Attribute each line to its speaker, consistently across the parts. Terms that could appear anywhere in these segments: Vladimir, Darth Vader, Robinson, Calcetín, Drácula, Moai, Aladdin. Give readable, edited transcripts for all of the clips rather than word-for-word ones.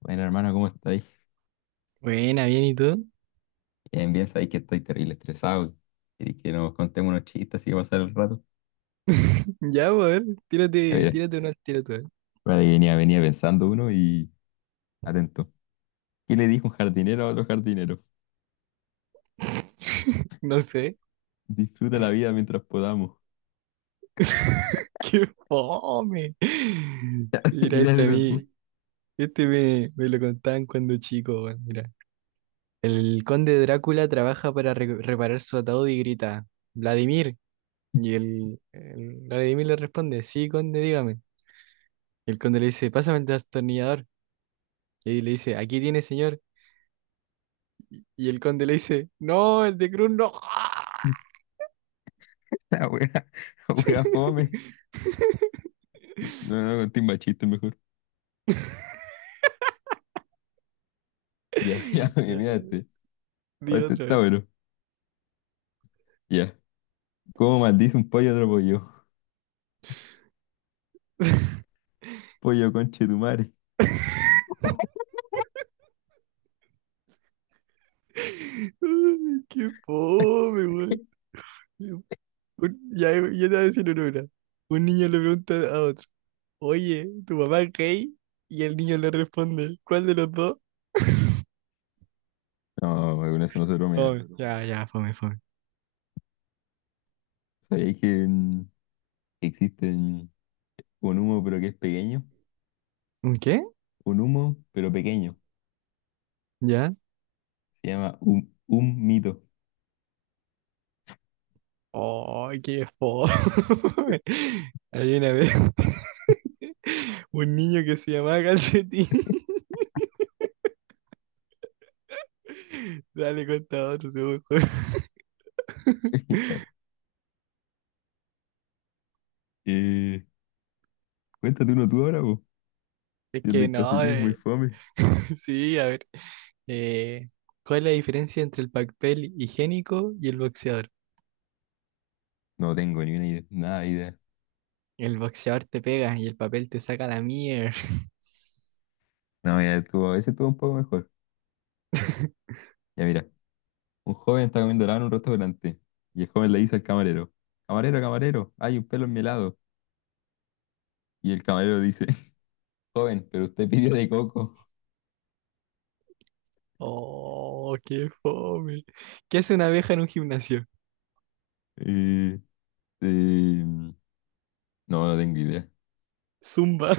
Speaker 1: Bueno, hermano, ¿cómo estáis?
Speaker 2: Buena, bien, ¿y tú?
Speaker 1: Bien, bien, sabéis que estoy terrible estresado. Queréis que nos contemos unos chistes así que pasar el rato.
Speaker 2: Ya, pues, a ver,
Speaker 1: A
Speaker 2: tírate,
Speaker 1: ver,
Speaker 2: tírate una, tírate una.
Speaker 1: espérate que venía pensando uno y atento. ¿Qué le dijo un jardinero a otro jardinero?
Speaker 2: No sé.
Speaker 1: Disfruta la vida mientras podamos.
Speaker 2: ¡Qué fome! Mira, este a
Speaker 1: Dígaselo tú.
Speaker 2: mí, este me lo contaban cuando chico, weón, mira. El conde Drácula trabaja para reparar su ataúd y grita, Vladimir. Y el Vladimir le responde, sí, conde, dígame. Y el conde le dice, pásame el destornillador. Y le dice, aquí tiene, señor. Y el conde le dice, no, el de Cruz no.
Speaker 1: La wea, la wea fome. No, no, conté más chistes mejor. Ya, ya, mira este. O
Speaker 2: Di
Speaker 1: este
Speaker 2: otra
Speaker 1: está
Speaker 2: vez.
Speaker 1: bueno. Ya. ¿Cómo maldice un pollo a otro pollo? Pollo conche tu madre.
Speaker 2: Ay, qué fome, weón. Un- Ya, ya te voy a decir una ahora. Un niño le pregunta a otro, oye, ¿tu papá es gay? Y el niño le responde, ¿cuál de los dos?
Speaker 1: No, con eso no se bromea.
Speaker 2: Fome. Ya, ya, fome, fome.
Speaker 1: ¿Sabéis que que existen. Un humo, pero que es pequeño.
Speaker 2: ¿Un qué?
Speaker 1: Un humo, pero pequeño.
Speaker 2: ¿Ya?
Speaker 1: Se llama un mito.
Speaker 2: Oh, qué fome. Hay una vez un niño que se llamaba Calcetín. Dale, cuenta otro, se me ocurre.
Speaker 1: Eh, cuéntate uno tú ahora, po.
Speaker 2: Es
Speaker 1: El
Speaker 2: que
Speaker 1: del
Speaker 2: no,
Speaker 1: calcetín es muy fome.
Speaker 2: Sí, a ver. eh, ¿Cuál es la diferencia entre el papel higiénico y el boxeador?
Speaker 1: No tengo ni una idea, nada de idea.
Speaker 2: El boxeador te pega y el papel te saca la mierda.
Speaker 1: No, ya estuvo, a veces estuvo un poco mejor. Ya mira, un joven está comiendo helado en un restaurante y el joven le dice al camarero, camarero, camarero, hay un pelo en mi helado. Y el camarero dice, joven, pero usted pidió de coco.
Speaker 2: Oh, qué fome. ¿Qué hace una abeja en un gimnasio?
Speaker 1: Eh, no, no tengo idea.
Speaker 2: Zumba.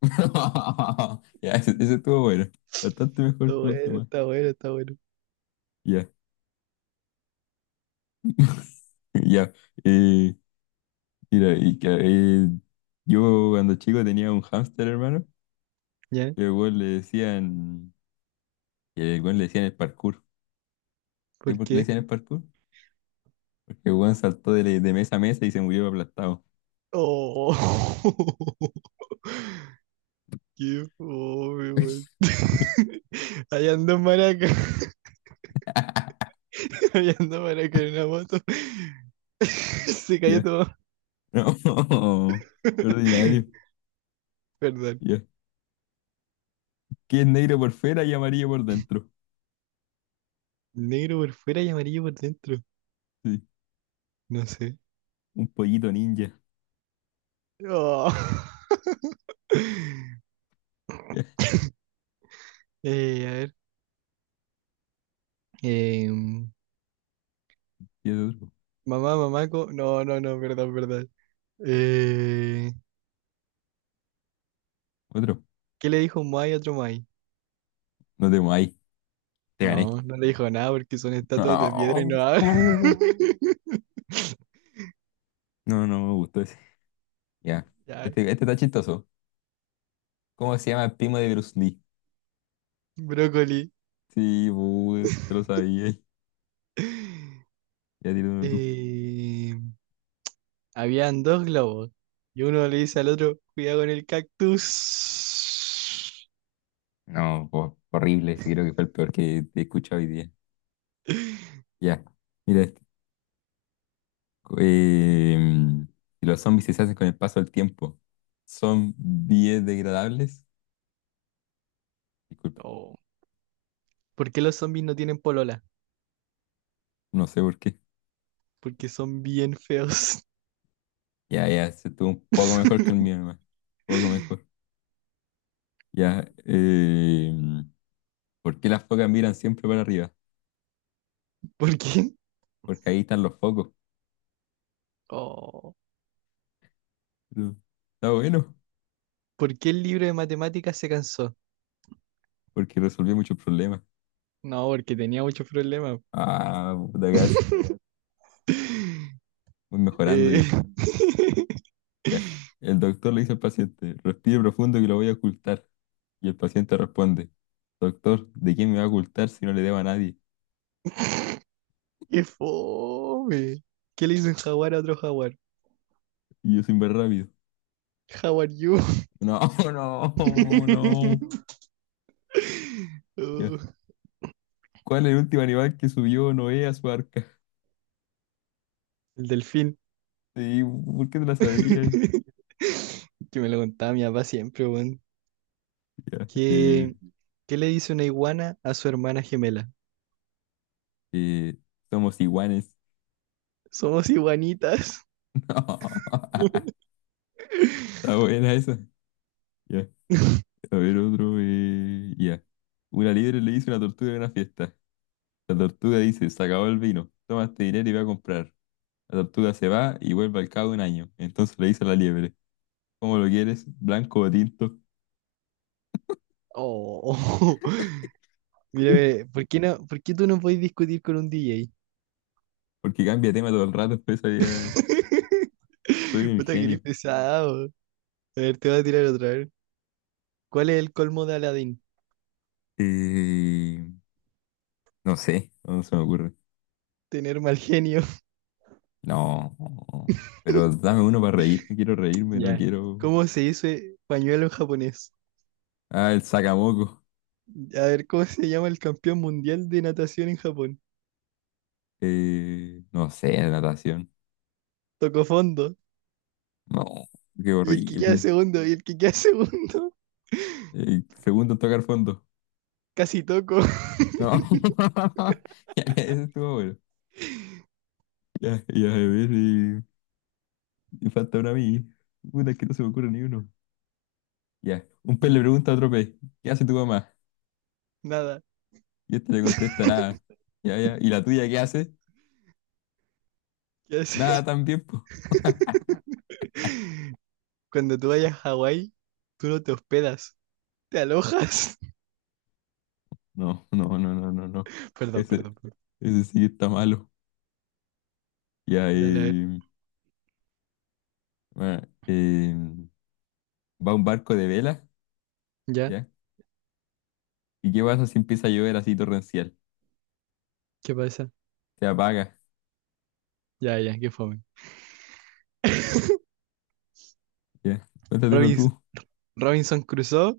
Speaker 1: Ya, ese estuvo bueno, bastante
Speaker 2: Está
Speaker 1: mejor que los
Speaker 2: bueno,
Speaker 1: demás.
Speaker 2: está bueno, está bueno.
Speaker 1: Ya. Ya, eh, mira, y que, yo cuando chico tenía un hámster, hermano,
Speaker 2: ¿Ya?
Speaker 1: que al weón le decían, que al weón le decían el parkour. ¿Sabes
Speaker 2: ¿Por
Speaker 1: por qué le
Speaker 2: qué?
Speaker 1: decían el parkour? Porque el weón saltó de mesa a mesa y se murió aplastado.
Speaker 2: Oh, qué fome, weón. Allá andó maraca. Allá andó maraca en una moto. Se cayó
Speaker 1: Ya,
Speaker 2: todo.
Speaker 1: no, qué ordinario.
Speaker 2: Perdón.
Speaker 1: Ya, que es negro por fuera y amarillo por dentro.
Speaker 2: Negro por fuera y amarillo por dentro.
Speaker 1: Sí,
Speaker 2: No sé.
Speaker 1: un pollito ninja.
Speaker 2: Oh.
Speaker 1: Ya,
Speaker 2: A ver. eh,
Speaker 1: y es otro,
Speaker 2: mamá, mamaco. No, no, no, perdón, perdón. Eh,
Speaker 1: otro.
Speaker 2: ¿Qué le dijo un Moai a otro Moai?
Speaker 1: No te ahí te gané.
Speaker 2: No, no le dijo nada porque son estatuas de piedra y
Speaker 1: No,
Speaker 2: no hablan.
Speaker 1: no me gustó ese. Ya,
Speaker 2: Ya,
Speaker 1: este está chistoso. ¿Cómo se llama el primo de Bruce Lee?
Speaker 2: brócoli.
Speaker 1: Sí, pues, te lo sabía. Ya tira uno tú.
Speaker 2: Eh, habían dos globos y uno le dice al otro, cuidado con el cactus.
Speaker 1: No, horrible. Ese creo que fue el peor que he escuchado hoy día. Ya, mira este. Em, si los zombies se hacen con el paso del tiempo, ¿son biodegradables? Disculpa,
Speaker 2: Oh, ¿por qué los zombies no tienen polola?
Speaker 1: no sé por qué.
Speaker 2: Porque son bien feos.
Speaker 1: Ya, ya, se estuvo un poco mejor que el mío, nomás. Un poco mejor. Ya, ¿por qué las focas miran siempre para arriba?
Speaker 2: ¿Por qué?
Speaker 1: Porque ahí están los focos.
Speaker 2: Oh,
Speaker 1: Pero está bueno,
Speaker 2: ¿por qué el libro de matemáticas se cansó?
Speaker 1: porque resolvió muchos problemas.
Speaker 2: No, porque tenía muchos problemas.
Speaker 1: Ah, puta, casi. Voy mejorando.
Speaker 2: Eh,
Speaker 1: Ya. El doctor le dice al paciente, respire profundo que lo voy a ocultar. Y el paciente responde, doctor, ¿de quién me va a ocultar si no le debo a nadie?
Speaker 2: ¡Qué fome! ¿Qué le hizo un jaguar a otro jaguar?
Speaker 1: Y yo sin ver rápido.
Speaker 2: How are you?
Speaker 1: No, no, no. Ya.
Speaker 2: Oh,
Speaker 1: ¿Cuál es el último animal que subió Noé a su arca?
Speaker 2: el delfín.
Speaker 1: Sí, ¿por qué te la sabías?
Speaker 2: Que me lo contaba mi papá siempre, weón.
Speaker 1: Ya.
Speaker 2: ¿Qué, qué le dice una iguana a su hermana gemela?
Speaker 1: Eh, Somos iguanes.
Speaker 2: Somos iguanitas.
Speaker 1: No. Está buena esa. Ya. A ver, otro. Ya. Una liebre le hizo una tortuga en una fiesta. La tortuga dice, se acabó el vino. Toma este dinero y va a comprar. La tortuga se va y vuelve al cabo de un año. Entonces le dice a la liebre, ¿cómo lo quieres? ¿Blanco o tinto?
Speaker 2: Oh, mírame, ¿por qué tú no puedes discutir con un DJ?
Speaker 1: Porque cambia de tema todo el rato, pues ya soy un
Speaker 2: Puta, que eres
Speaker 1: genio.
Speaker 2: pesado. A ver, te voy a tirar otra vez. ¿Cuál es el colmo de Aladdin?
Speaker 1: Eh, no sé, no se me ocurre.
Speaker 2: Tener mal genio.
Speaker 1: No, pero dame uno para reírme, quiero reírme, no
Speaker 2: Ya.
Speaker 1: quiero...
Speaker 2: ¿Cómo se dice pañuelo en japonés?
Speaker 1: Ah, el sacamoco.
Speaker 2: A ver, ¿cómo se llama el campeón mundial de natación en Japón?
Speaker 1: No sé, natación.
Speaker 2: Tocó fondo.
Speaker 1: No, qué
Speaker 2: Y el que queda
Speaker 1: horrible.
Speaker 2: segundo, y el que queda segundo.
Speaker 1: Segundo en tocar fondo.
Speaker 2: Casi toco.
Speaker 1: No, ya, ese estuvo bueno. Ya, ya, a ver, y me falta uno a mí. Puta, es que no se me ocurre ni uno. Ya. Un pez le pregunta a otro pez, ¿qué hace tu mamá?
Speaker 2: Nada.
Speaker 1: Y este le contesta nada. Ya, ya. ¿Y la tuya qué hace?
Speaker 2: ¿Qué
Speaker 1: Nada
Speaker 2: haces?
Speaker 1: también, po.
Speaker 2: Cuando tú vayas a Hawái, tú no te hospedas, te alojas.
Speaker 1: No, no, no, no, no, no.
Speaker 2: Perdón,
Speaker 1: Ese,
Speaker 2: perdón, perdón.
Speaker 1: ese sí está malo. Ya,
Speaker 2: Dale a ver.
Speaker 1: bueno, va un barco de vela,
Speaker 2: ¿Ya?
Speaker 1: ¿ya? ¿Y qué pasa si empieza a llover así torrencial?
Speaker 2: ¿Qué pasa?
Speaker 1: Se apaga,
Speaker 2: Ya, ya, qué fome.
Speaker 1: ¿ya? Cuéntate uno
Speaker 2: Robins-
Speaker 1: tú.
Speaker 2: Robinson cruzó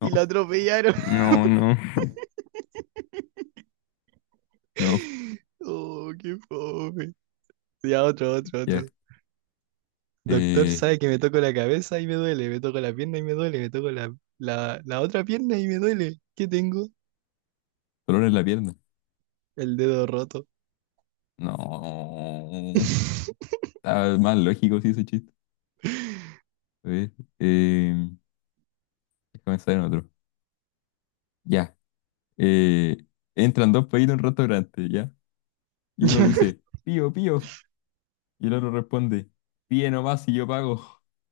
Speaker 1: No,
Speaker 2: y lo atropellaron.
Speaker 1: no, no, no,
Speaker 2: Oh, qué fome. Ya, otro, otro, otro.
Speaker 1: ya.
Speaker 2: Doctor
Speaker 1: Eh,
Speaker 2: sabe que me toco la cabeza y me duele, me toco la pierna y me duele, me toco la otra pierna y me duele. ¿Qué tengo?
Speaker 1: Dolor en la pierna.
Speaker 2: El dedo roto.
Speaker 1: No. Está más lógico sí ese chiste. A ver, eh, déjame pensar en otro. Ya. eh, Entran dos países en un restaurante, ¿ya? Y uno dice, pío, pío. Y el otro responde, pío nomás y yo pago.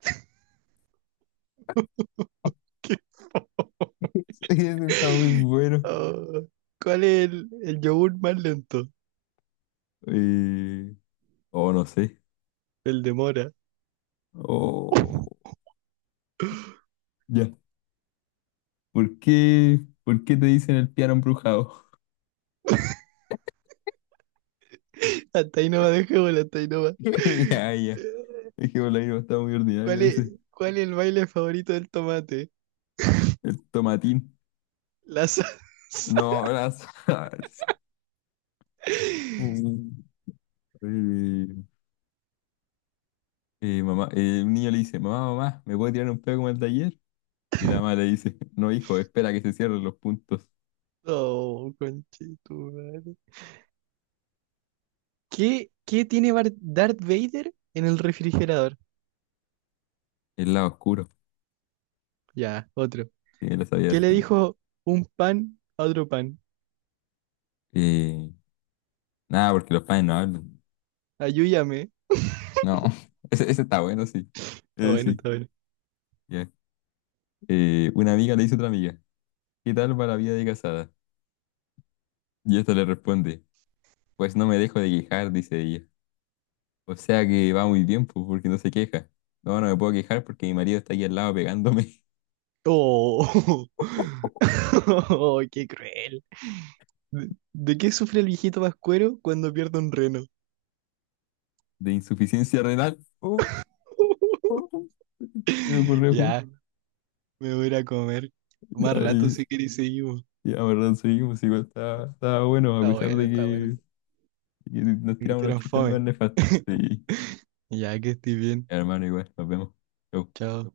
Speaker 2: Qué fo-
Speaker 1: Sí, ese está muy bueno.
Speaker 2: Oh, ¿cuál es el yogur más lento?
Speaker 1: Eh, oh, no sé.
Speaker 2: El de mora.
Speaker 1: Oh, ya. Por qué te dicen el piano embrujado?
Speaker 2: Hasta ahí no va, dejémoslo, hasta ahí no va.
Speaker 1: Ya, ya. Es que por ahí no está muy
Speaker 2: ¿Cuál
Speaker 1: ordinario
Speaker 2: es,
Speaker 1: ese.
Speaker 2: ¿cuál es el baile favorito del tomate?
Speaker 1: El tomatín.
Speaker 2: La salsa.
Speaker 1: No, las... Uh, eh, mamá, un niño le dice, mamá, mamá, ¿me puede tirar un pedo como el de ayer? Y la mamá le dice, no, hijo, espera que se cierren los puntos.
Speaker 2: Oh, conchetumare. ¿Qué tiene Darth Vader en el refrigerador?
Speaker 1: El lado oscuro.
Speaker 2: Ya, otro.
Speaker 1: Sí, lo sabía
Speaker 2: ¿Qué le
Speaker 1: esa.
Speaker 2: dijo un pan a otro pan?
Speaker 1: Eh, Nada, porque los padres no hablan.
Speaker 2: Ayúdame.
Speaker 1: No, ese está bueno, sí.
Speaker 2: Está bueno,
Speaker 1: Sí,
Speaker 2: está bueno.
Speaker 1: ya. Una amiga le dice a otra amiga, ¿qué tal va la vida de casada? Y esta le responde, pues no me dejo de quejar, dice ella. O sea que va muy bien, pues, porque no se queja. No, no me puedo quejar porque mi marido está aquí al lado pegándome.
Speaker 2: Oh, oh, qué cruel. ¿De qué sufre el viejito vascuero cuando pierde un reno?
Speaker 1: De insuficiencia renal. Uh, uh, uh, se me ocurrió justo.
Speaker 2: Ya, me voy a ir a comer. Más
Speaker 1: Ya,
Speaker 2: rato si queréis seguimos.
Speaker 1: y la verdad, seguimos, igual estaba bueno, a
Speaker 2: Está
Speaker 1: pesar
Speaker 2: bueno, está bueno.
Speaker 1: de que nos
Speaker 2: Que
Speaker 1: tiramos unos
Speaker 2: estuvieran
Speaker 1: chistes
Speaker 2: fome.
Speaker 1: más nefastos. Sí,
Speaker 2: Ya que estoy bien.
Speaker 1: hermano, igual, nos vemos. Chau.
Speaker 2: Chao.